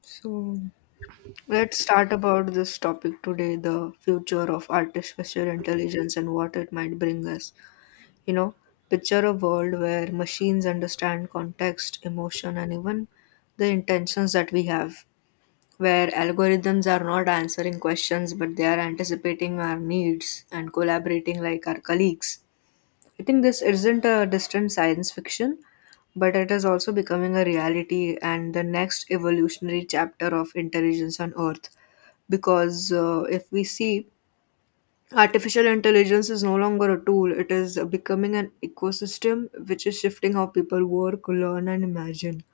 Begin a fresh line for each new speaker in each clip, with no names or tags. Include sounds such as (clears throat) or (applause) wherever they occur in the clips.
So let's start about this topic today, the future of artificial intelligence and what it might bring us. You know, picture a world where machines understand context, emotion, and even the intentions that we have, where algorithms are not answering questions but they are anticipating our needs and collaborating like our colleagues. I think this isn't a distant science fiction, but it is also becoming a reality and the next evolutionary chapter of intelligence on Earth. Because if we see, artificial intelligence is no longer a tool, it is becoming an ecosystem which is shifting how people work, learn, and imagine.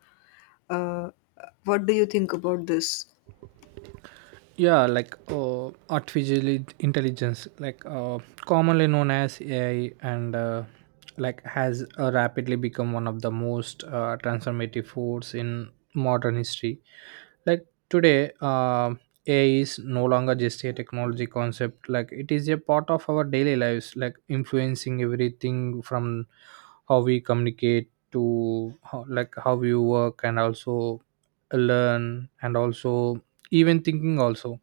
Uh, what do you think about this?
Artificial intelligence, commonly known as AI, and like has rapidly become one of the most transformative force in modern history. Today, AI is no longer just a technology concept. It is a part of our daily lives, influencing everything from how we communicate to how we work and also learn and also even thinking also.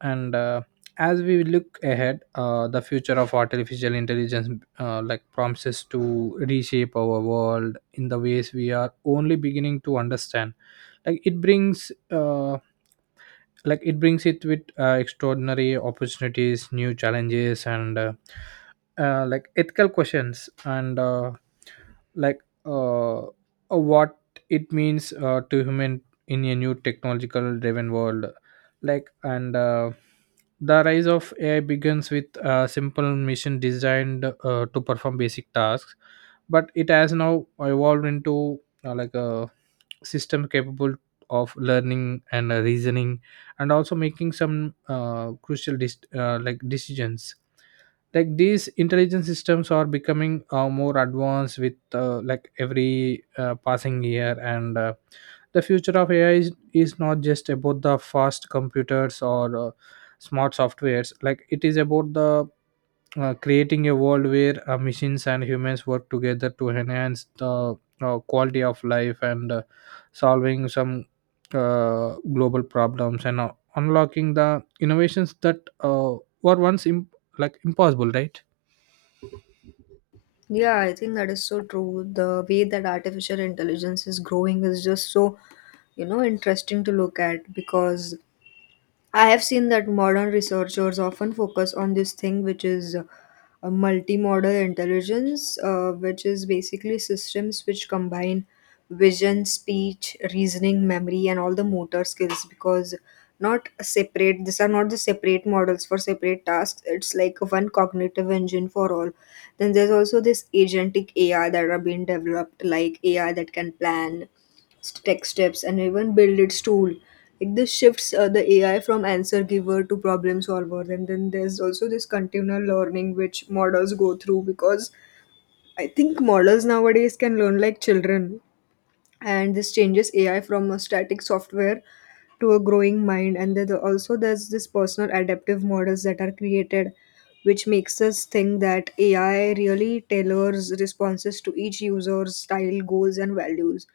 And As we look ahead, the future of artificial intelligence promises to reshape our world in the ways we are only beginning to understand. It brings like it brings it with extraordinary opportunities, new challenges, and ethical questions, and like what it means to human in a new technological driven world. Like and The rise of AI begins with a simple machine designed to perform basic tasks, but it has now evolved into a system capable of learning and reasoning and also making some crucial decisions. These intelligent systems are becoming more advanced with every passing year, and the future of AI is not just about the fast computers or smart softwares. It is about the creating a world where machines and humans work together to enhance the quality of life, and solving some global problems, and unlocking the innovations that were once impossible, right?
Yeah, I think that is so true. The way that artificial intelligence is growing is just so, you know, interesting to look at because I have seen that modern researchers often focus on this thing, which is a multimodal intelligence, which is basically systems which combine vision, speech, reasoning, memory, and all the motor skills. Because not a separate, these are not the separate models for separate tasks. It's like one cognitive engine for all. Then there's also this agentic AI that are being developed, like AI that can plan tech steps and even build its tool. Like this shifts the AI from answer giver to problem solver. And then there's also this continual learning which models go through because I think models nowadays can learn like children, and this changes ai from a static software to a growing mind. And then also there's this personal adaptive models that are created, which makes us think that ai really tailors responses to each user's style goals and values.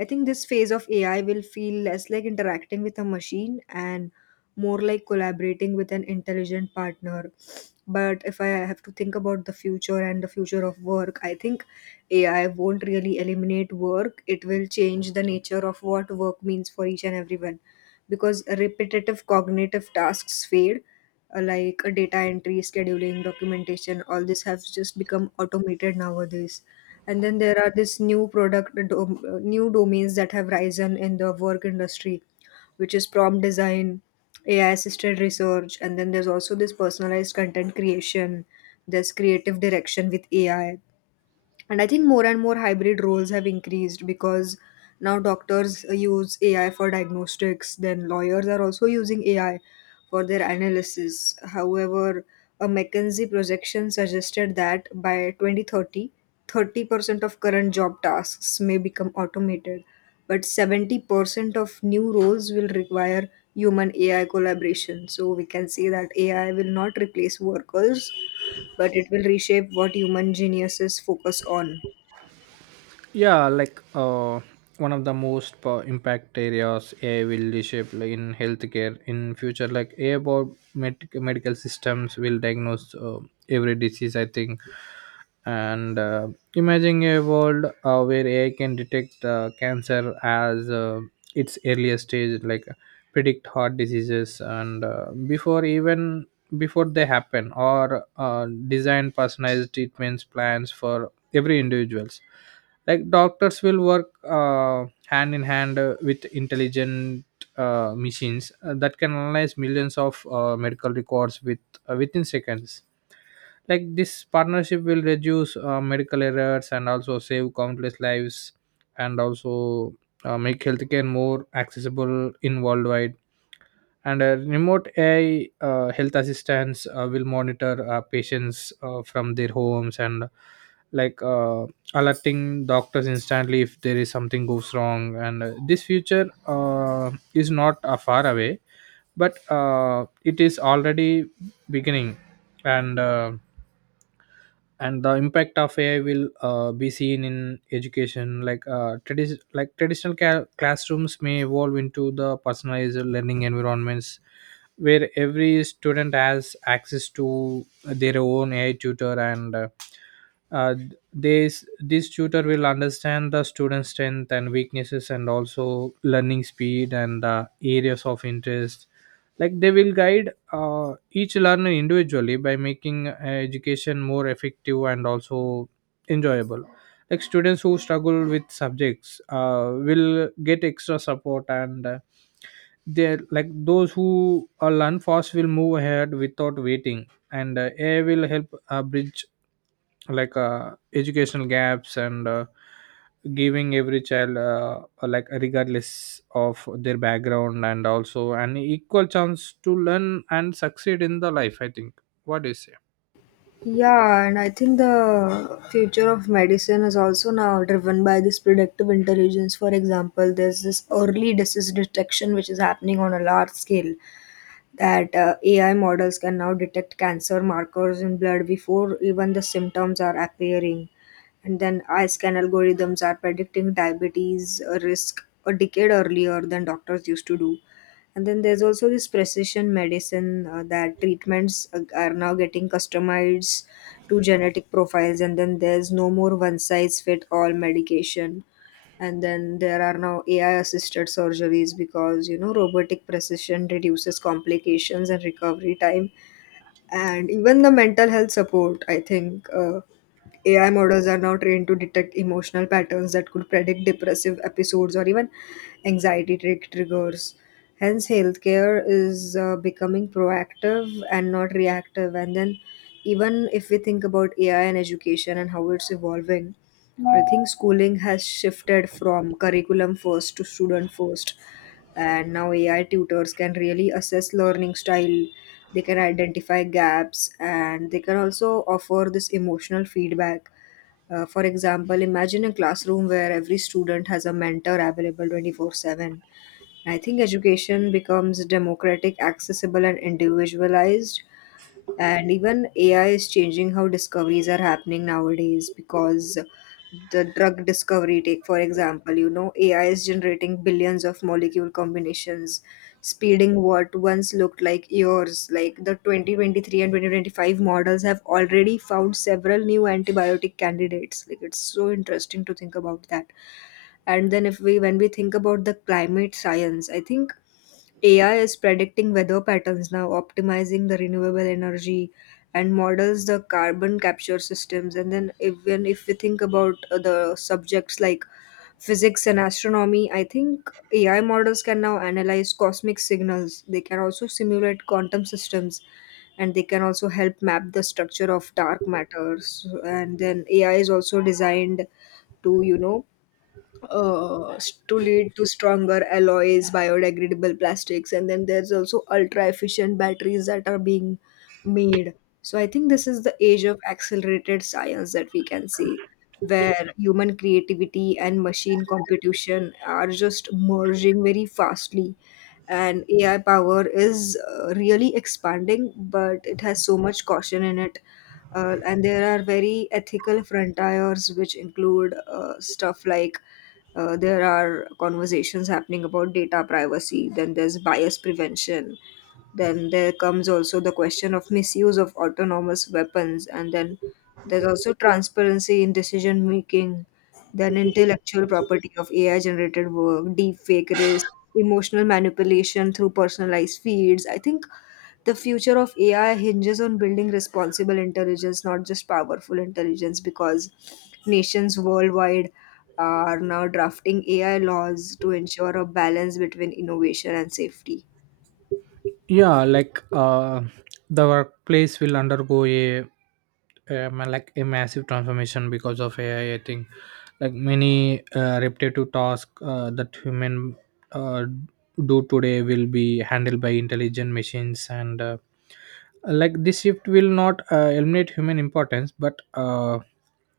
I think this phase of ai will feel less like interacting with a machine and more like collaborating with an intelligent partner. But if I have to think about the future and the future of work, I think AI won't really eliminate work, it will change the nature of what work means for each and everyone. Because repetitive cognitive tasks fade, like data entry, scheduling, documentation, all this has just become automated nowadays. And then there are this new domains that have risen in the work industry, which is prompt design, AI assisted research, and then there's also this personalized content creation, there's creative direction with AI. And I think more and more hybrid roles have increased because now doctors use AI for diagnostics, then lawyers are also using AI for their analysis. However, a McKinsey projection suggested that by 2030, 30% of current job tasks may become automated, but 70% of new roles will require human AI collaboration. So we can say that AI will not replace workers, but it will reshape what human geniuses focus on.
yeah like uh, One of the most impact areas AI will reshape, in healthcare in future, like AI medical systems will diagnose every disease, I think. And Imagine a world where AI can detect cancer as its earliest stage, predict heart diseases and before they happen, or design personalized treatments plans for every individuals. Doctors will work hand in hand with intelligent machines that can analyze millions of medical records within seconds. This partnership will reduce medical errors and also save countless lives and also make healthcare more accessible in worldwide. And a remote AI health assistants will monitor patients from their homes and, like uh, alerting doctors instantly if there is something goes wrong. And This future is not far away, but it is already beginning. And uh, and the impact of AI will be seen in education. Like traditional classrooms may evolve into the personalized learning environments where every student has access to their own AI tutor, and uh, uh, this this tutor will understand the student's strength and weaknesses and also learning speed and the areas of interest. They will guide each learner individually by making education more effective and also enjoyable. Students who struggle with subjects will get extra support, and they like those who learn fast will move ahead without waiting. And AI will help bridge educational gaps, and giving every child, regardless of their background, and also an equal chance to learn and succeed in the life, I think. What is it?
Yeah, and I think the future of medicine is also now driven by this predictive intelligence. For example, there's this early disease detection which is happening on a large scale, that AI models can now detect cancer markers in blood before even the symptoms are appearing. And then eye scan algorithms are predicting diabetes risk a decade earlier than doctors used to do. And then there's also this precision medicine that treatments are now getting customized to genetic profiles, and then there's no more one size fit all medication. And then there are now ai assisted surgeries because, you know, robotic precision reduces complications and recovery time. And even the mental health support, I think ai models are now trained to detect emotional patterns that could predict depressive episodes or even anxiety trick triggers. Hence healthcare is becoming proactive and not reactive. And then, even if we think about ai and education and how it's evolving, I think schooling has shifted from curriculum first to student first, and now AI tutors can really assess learning style. They can identify gaps and they can also offer this emotional feedback. For example, imagine a classroom where every student has a mentor available 24/7. I think education becomes democratic, accessible, and individualized. And even AI is changing how discoveries are happening nowadays, because the drug discovery, take for example, you know, AI is generating billions of molecule combinations, speeding what once looked like years. Like the 2023 and 2025 models have already found several new antibiotic candidates. Like it's so interesting to think about that. And then, if we when we think about the climate science, I think AI is predicting weather patterns now, optimizing the renewable energy and models the carbon capture systems. And then, even if we think about the subjects like physics and astronomy, I think AI models can now analyze cosmic signals. They can also simulate quantum systems and they can also help map the structure of dark matters. And then, AI is also designed to, uh, to lead to stronger alloys, biodegradable plastics, and then there's also ultra efficient batteries that are being made. So I think this is the age of accelerated science that we can see, where human creativity and machine competition are just merging very fastly. And AI power is really expanding, but it has so much caution in it. And there are very ethical frontiers, which include stuff like there are conversations happening about data privacy, then there's bias prevention, then there comes also the question of misuse of autonomous weapons, and then there's also transparency in decision making, then intellectual property of AI generated work, deep fake risk, emotional manipulation through personalized feeds. I think the future of AI hinges on building responsible intelligence, not just powerful intelligence, because nations worldwide are now drafting AI laws to ensure a balance between innovation and safety.
yeah like uh the workplace will undergo a, a massive transformation because of AI, I think. Many repetitive tasks that human uh, do today will be handled by intelligent machines, and this shift will not eliminate human importance, but uh,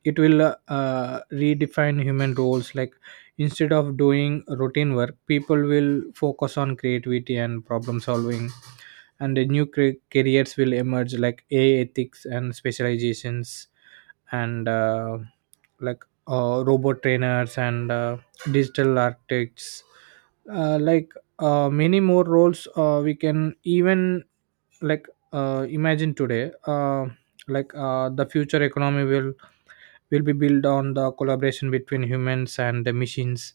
it will uh, uh, redefine human roles. Instead of doing routine work, people will focus on creativity and problem solving, and the new careers will emerge, like AI ethics and specializations, and robot trainers, and digital architects, like many more roles we can even, like imagine today. The future economy will be built on the collaboration between humans and the machines,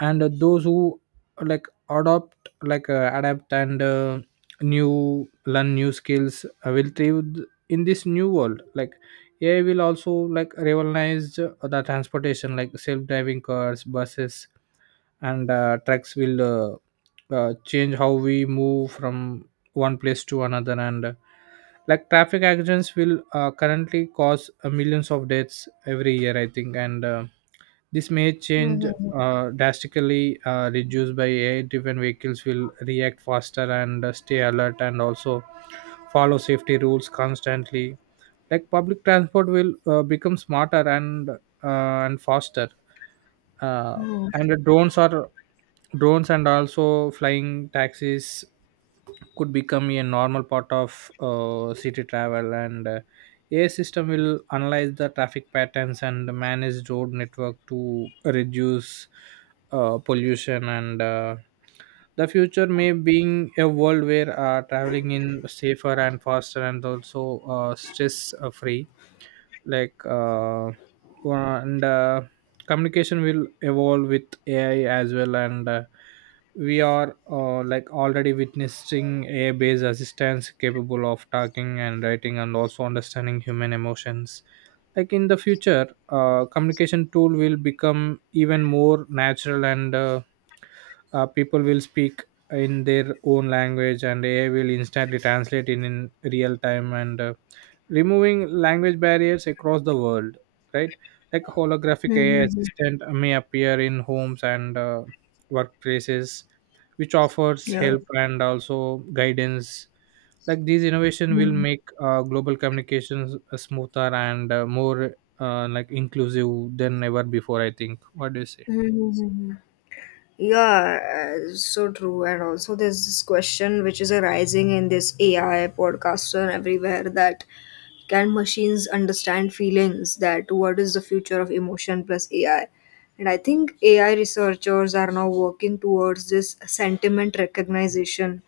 and those who like adopt like adapt and new learn new skills will thrive in this new world. AI will also revolutionize the transportation. Self-driving cars, buses, and trucks will change how we move from one place to another, and traffic accidents will currently cause millions of deaths every year, I think, and this may change
Hmm.
drastically. Reduced by AI driven vehicles will react faster and stay alert and also follow safety rules constantly. Public transport will become smarter and and faster, uh,
Mhm.
and the drones are, drones and also flying taxis could become a normal part of city travel, and AI system will analyze the traffic patterns and manage road network to reduce pollution, and the future may being a world where traveling in safer and faster and also stress free. Like and Communication will evolve with AI as well, and we are already witnessing AI-based assistants capable of talking and writing, and also understanding human emotions. Like in the future, communication tool will become even more natural, and people will speak in their own language, and AI will instantly translate in real time and removing language barriers across the world, right? Holographic AI assistant may appear in homes and workplaces which offers
Yeah.
help and also guidance. These innovation will
Mhm.
make global communications smoother and more inclusive than ever before, I think. What do you say?
Mhm. Yeah, so true. And also, there's this question which is arising in this AI podcaster everywhere that, can machines understand feelings? That what is the future of emotion plus AI? And I think AI researchers are now working towards this sentiment recognition.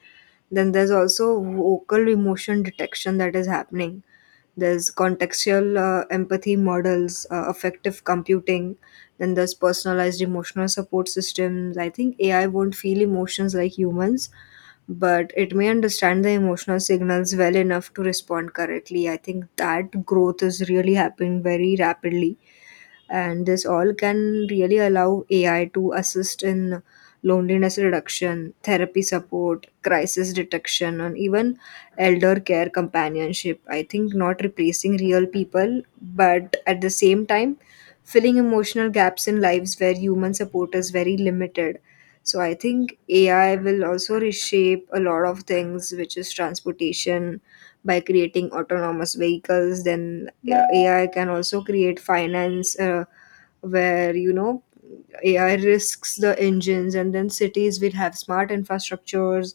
Then there's also vocal emotion detection that is happening, there's contextual empathy models, effective computing, then there's personalized emotional support systems. I think ai won't feel emotions like humans, but it may understand the emotional signals well enough to respond correctly. I think that growth is really happening very rapidly, and this all can really allow AI to assist in loneliness reduction, therapy support, crisis detection, and even elder care companionship. I think not replacing real people, but at the same time, filling emotional gaps in lives where human support is very limited. So I think AI will also reshape a lot of things, which is transportation, by creating autonomous vehicles. Then yeah, ai can also create finance, where AI risks the engines, and then cities will have smart infrastructures.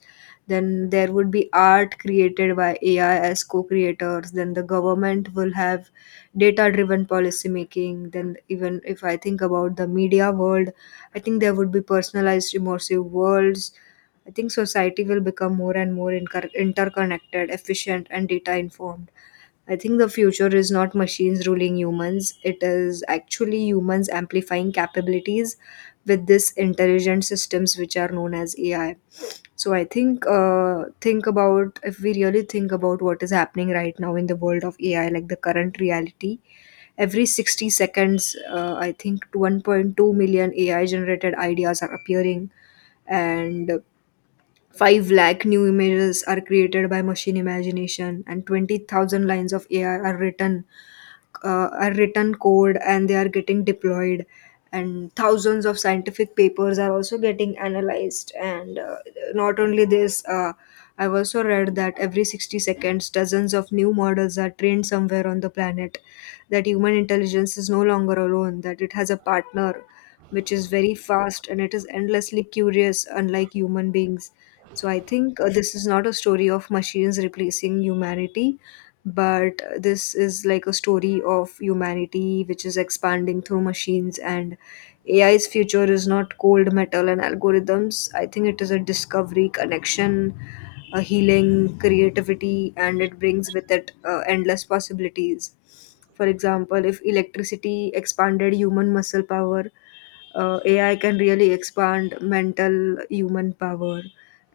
Then there would be art created by AI as co creators. Then the government will have data driven policy making. Then, even if I think about the media world, I think there would be personalized immersive worlds. I think society will become more and more interconnected, efficient, and data informed. I think the future is not machines ruling humans, it is actually humans amplifying capabilities with this intelligent systems which are known as AI. So I think about, if we really think about what is happening right now in the world of AI, like the current reality, every 60 seconds, I think 1.2 million AI generated ideas are appearing, and 5 lakh new images are created by machine imagination, and 20,000 lines of ai are written code and they are getting deployed, and thousands of scientific papers are also getting analyzed. And not only this, I've also read that every 60 seconds dozens of new models are trained somewhere on the planet. That human intelligence is no longer alone, that it has a partner which is very fast and it is endlessly curious unlike human beings. So I think this is not a story of machines replacing humanity, but this is like a story of humanity which is expanding through machines. And AI's future is not cold metal and algorithms. I think it is a discovery, connection, a healing, creativity, and it brings with it endless possibilities. For example, if electricity expanded human muscle power, AI can really expand mental human power,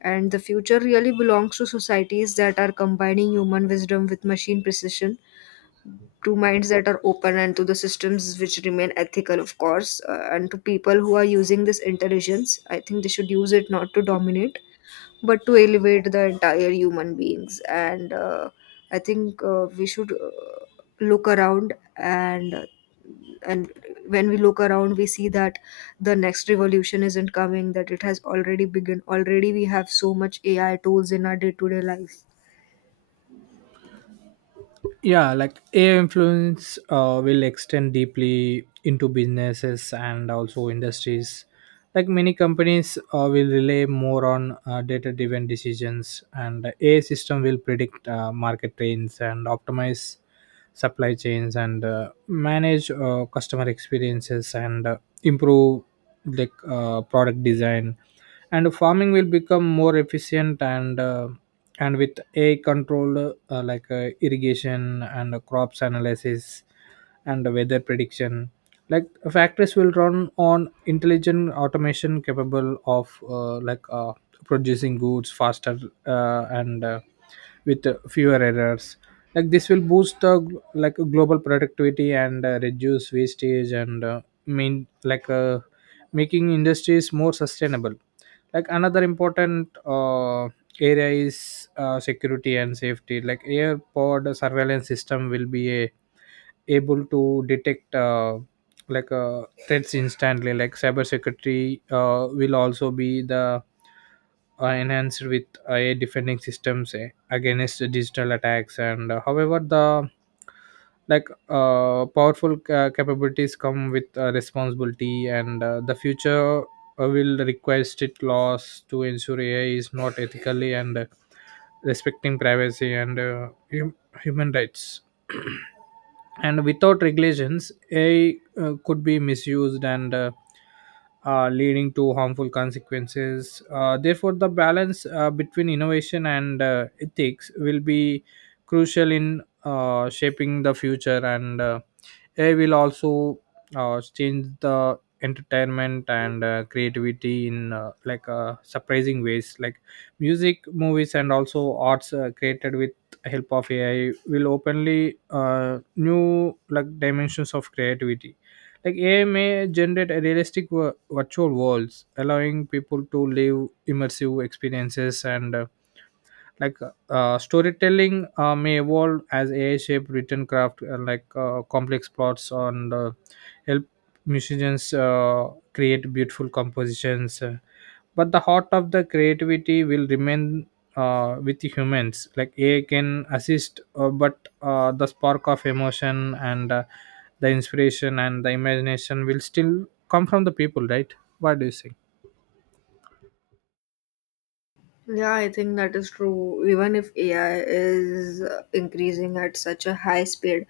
and the future really belongs to societies that are combining human wisdom with machine precision, to minds that are open, and to the systems which remain ethical, of course, and to people who are using this intelligence. I think they should use it not to dominate, but to elevate the entire human beings, and I think we should look around, and when we look around we see that the next revolution isn't coming, that it has already begun. Already we have so much AI tools in our day to day life.
AI influence will extend deeply into businesses and also industries. Many companies will rely more on data driven decisions, and AI system will predict market trends and optimize supply chains, and manage customer experiences, and improve product design. And farming will become more efficient, and with a controlled irrigation, and crops analysis, and weather prediction. like Factories will run on intelligent automation capable of producing goods faster and with fewer errors. This will boost the global productivity and reduce wastage, and mean like making industries more sustainable. Another important area is security and safety. Air pod surveillance system will be able to detect threats instantly. Cyber security will also be the enhanced with AI defending systems against digital attacks. And However, the powerful capabilities come with responsibility, and the future will require strict laws to ensure AI is not ethically and respecting privacy and human rights. (clears throat) And without regulations, AI could be misused and leading to harmful consequences. Therefore, the balance between innovation and ethics will be crucial in shaping the future, and AI will also change the entertainment and creativity in surprising ways. Music, movies, and also arts created with help of AI will openly new dimensions of creativity. AI may generate a realistic wo virtual worlds, allowing people to live immersive experiences, and like storytelling may evolve as AI shaped written craft, complex plots, and help musicians create beautiful compositions. But the heart of the creativity will remain with humans. Like AI can assist, but the spark of emotion and the inspiration and the imagination will still come from the people, right? What do you say?
Yeah, I think that is true. Even if AI is increasing at such a high speed,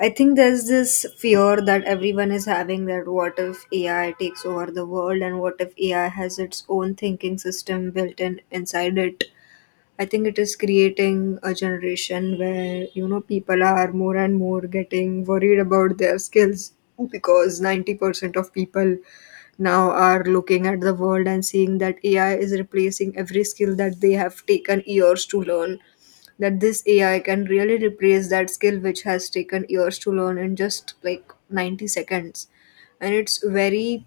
I think there's this fear that everyone is having, that what if AI takes over the world, and what if AI has its own thinking system built in inside it. I think it is creating a generation where, you know, people are more and more getting worried about their skills, because 90% of people now are looking at the world and seeing that AI is replacing every skill that they have taken years to learn. That this AI can really replace that skill which has taken years to learn in just like 90 seconds. And it's very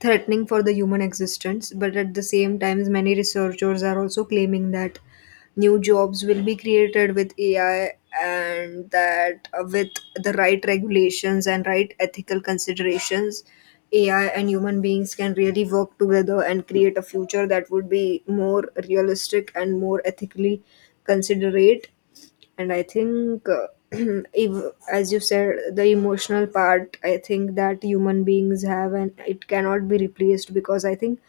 threatening for the human existence, but at the same time, many researchers are also claiming that new jobs will be created with AI, and that, with the right regulations and right ethical considerations, AI and human beings can really work together and create a future that would be more realistic and more ethically considerate. And I think, (clears throat) if, as you said, the emotional part I think that human beings have, and it cannot be replaced, because I think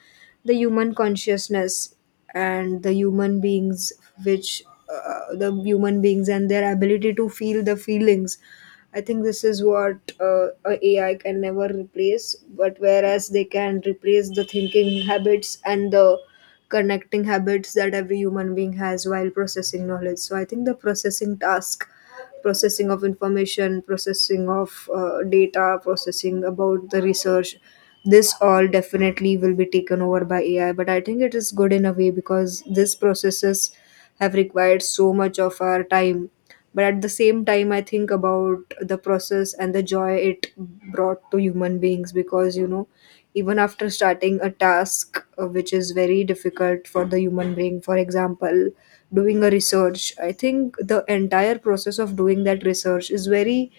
the human consciousness and which the human beings and their ability to feel the feelings, I think this is what a AI can never replace, but whereas they can replace the thinking habits and the connecting habits that every human being has while processing knowledge. So I think the processing task, processing of information, processing of data, processing about the research, this all definitely will be taken over by AI. But I think it is good in a way, because these processes have required so much of our time, but at the same time I think about the process and the joy it brought to human beings, because you know, even after starting a task, which is very difficult for the human being, for example doing a research, I think the entire process of doing that research is very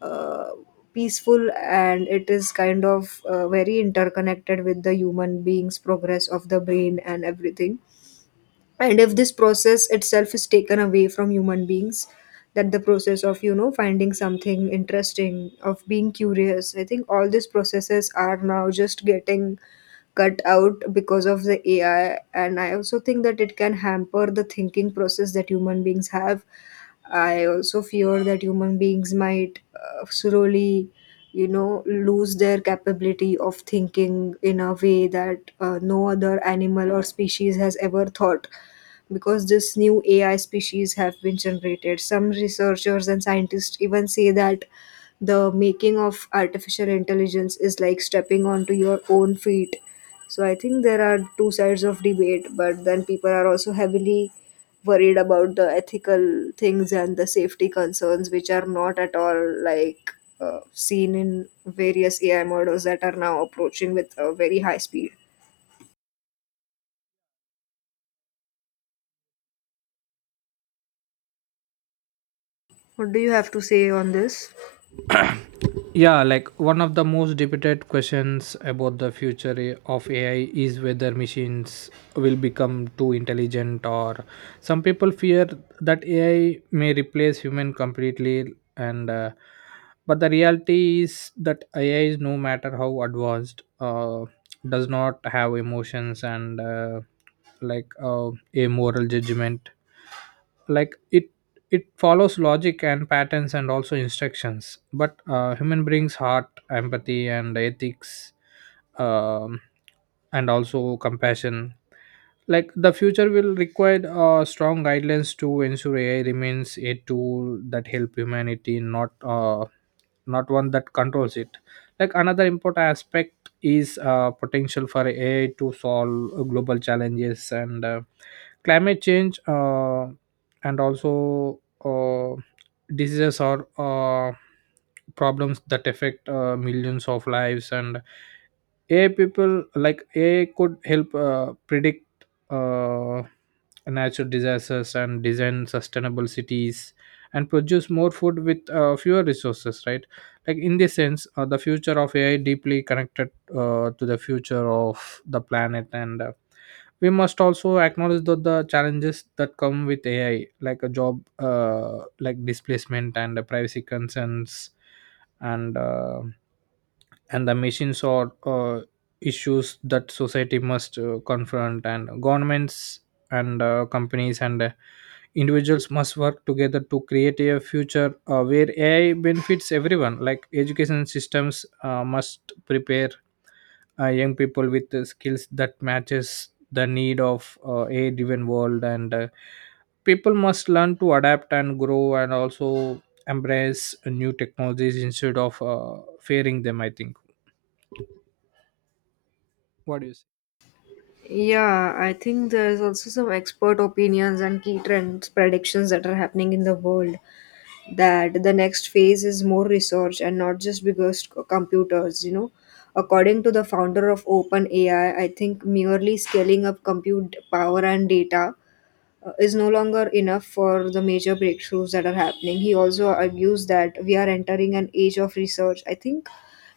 uh, peaceful, and it is kind of very interconnected with the human beings progress of the brain and everything. And if this process itself is taken away from human beings, that the process of, you know, finding something interesting, of being curious, I think all these processes are now just getting cut out because of the AI. And I also think that it can hamper the thinking process that human beings have. I also fear that human beings might slowly, you know, lose their capability of thinking in a way that no other animal or species has ever thought, because this new AI species have been generated. Some researchers and scientists even say that the making of artificial intelligence is like stepping onto your own feet. So I think there are two sides of debate, but then people are also heavily worried about the ethical things and the safety concerns, which are not at all like seen in various AI models that are now approaching with a very high speed. What do you have to say on this?
One of the most debated questions about the future of AI is whether machines will become too intelligent, or some people fear that AI may replace human completely. And but the reality is that AI is, no matter how advanced, does not have emotions and a moral judgment. Like it it follows logic and patterns and also instructions, but human brings heart, empathy, and ethics, um, and also compassion. The future will require strong guidelines to ensure AI remains a tool that help humanity, not one that controls it. Another important aspect is potential for AI to solve global challenges, and climate change and also diseases are problems that affect millions of lives, and AI people like AI could help predict uh, natural disasters and design sustainable cities and produce more food with fewer resources, right? In this sense, the future of AI deeply connected to the future of the planet, and we must also acknowledge that the challenges that come with AI, like a job, displacement and the privacy concerns and uh, and the machines are issues that society must confront, and governments and companies and individuals must work together to create a future where AI benefits everyone. Education systems must prepare young people with the skills that matches the need of a driven world, and people must learn to adapt and grow and also embrace new technologies instead of fearing them, I think. What do you say?
Yeah, I think there's also some expert opinions and key trends predictions that are happening in the world, that the next phase is more research and not just biggest computers, you know. According to the founder of OpenAI, I think merely scaling up compute power and data is no longer enough for the major breakthroughs that are happening. He also argues that we are entering an age of research. I think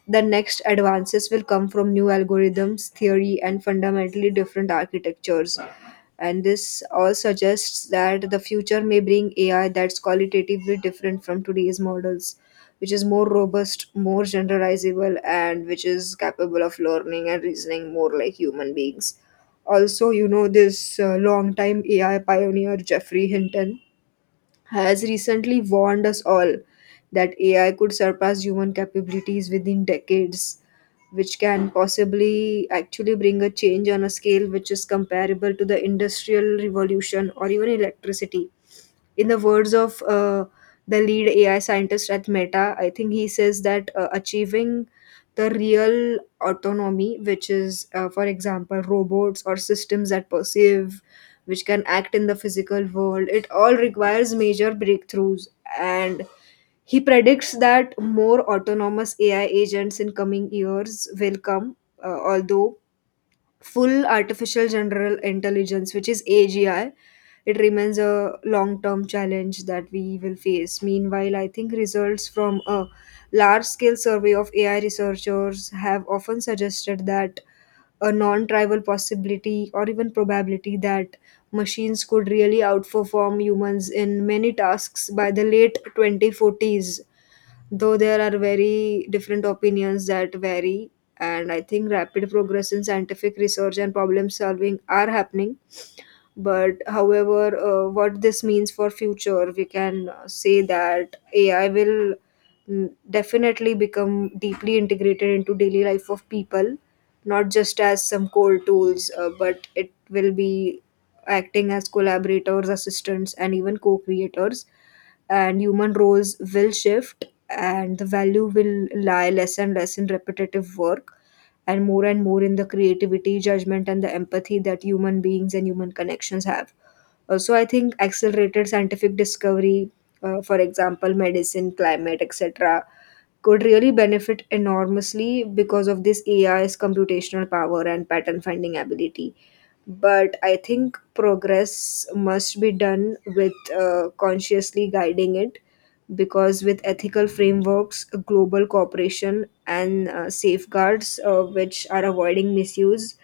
the next advances will come from new algorithms, theory, and fundamentally different architectures. And this all suggests that the future may bring AI that's qualitatively different from today's models, which is more robust, more generalizable, and which is capable of learning and reasoning more like human beings. Also, you know, this long time AI pioneer Jeffrey Hinton has recently warned us all that AI could surpass human capabilities within decades, which can possibly actually bring a change on a scale which is comparable to the Industrial Revolution or even electricity. In the words of, the lead AI scientist at Meta, I think he says that, achieving the real autonomy, which is, for example, robots or systems that perceive, which can act in the physical world, it all requires major breakthroughs. And he predicts that more autonomous AI agents in coming years will come, although full artificial general intelligence, which is AGI, it remains a long term challenge that we will face. Meanwhile, I think results from a large scale survey of AI researchers have often suggested that a non trivial possibility or even probability that machines could really outperform humans in many tasks by the late 2040s, though there are very different opinions that vary. And I think rapid progress in scientific research and problem solving are happening. But however, what this means for future, we can say that AI will definitely become deeply integrated into daily life of people, not just as some core tools, but it will be acting as collaborators, assistants, and even co-creators. And human roles will shift, and the value will lie less and less in repetitive work, and more in the creativity, judgment, and the empathy that human beings and human connections have. Also, I think accelerated scientific discovery, for example, medicine, climate, etc., could really benefit enormously because of this AI's computational power and pattern finding ability. But I think progress must be done with, consciously guiding it, because with ethical frameworks, global cooperation, and safeguards, which are avoiding misuse,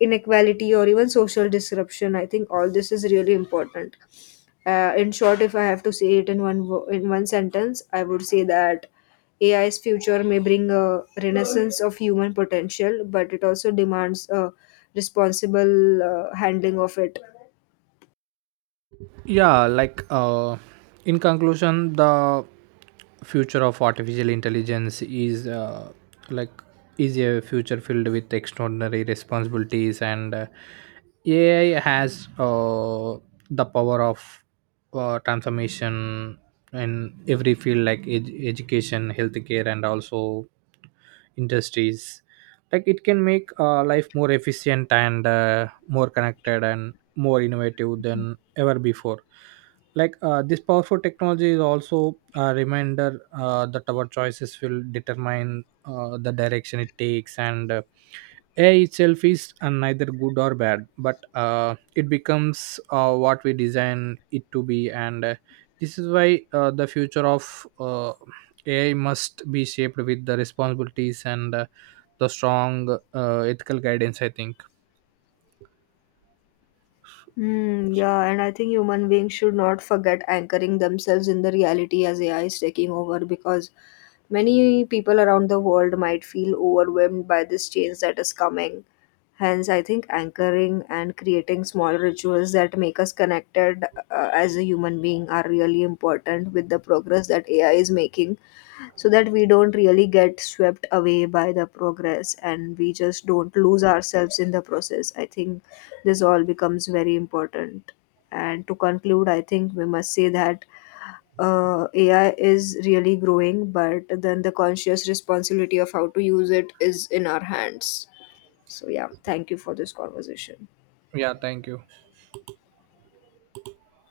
inequality, or even social disruption, I think all this is really important. In short, if I have to say it in one in one sentence, I would say that AI's future may bring a renaissance of human potential, but it also demands a responsible handling of it.
yeah like uh, in conclusion, the future of artificial intelligence is, like is a future filled with extraordinary responsibilities, and AI has the power of transformation in every field, like education, healthcare, and also industries. It can make life more efficient and more connected and more innovative than ever before. This powerful technology is also a reminder that our choices will determine the direction it takes, and AI itself is neither good or bad, but it becomes what we design it to be, and this is why the future of AI must be shaped with the responsibilities and the strong ethical guidance, I think.
Hmm, yeah, and I think human beings should not forget anchoring themselves in the reality as AI is taking over, because many people around the world might feel overwhelmed by this change that is coming. Hence, I think anchoring and creating small rituals that make us connected, as a human being, are really important with the progress that AI is making, so that we don't really get swept away by the progress and we just don't lose ourselves in the process. I think this all becomes very important. And to conclude, I think we must say that, AI is really growing, but then the conscious responsibility of how to use it is in our hands. So, yeah, thank you for this conversation.
Yeah, thank you.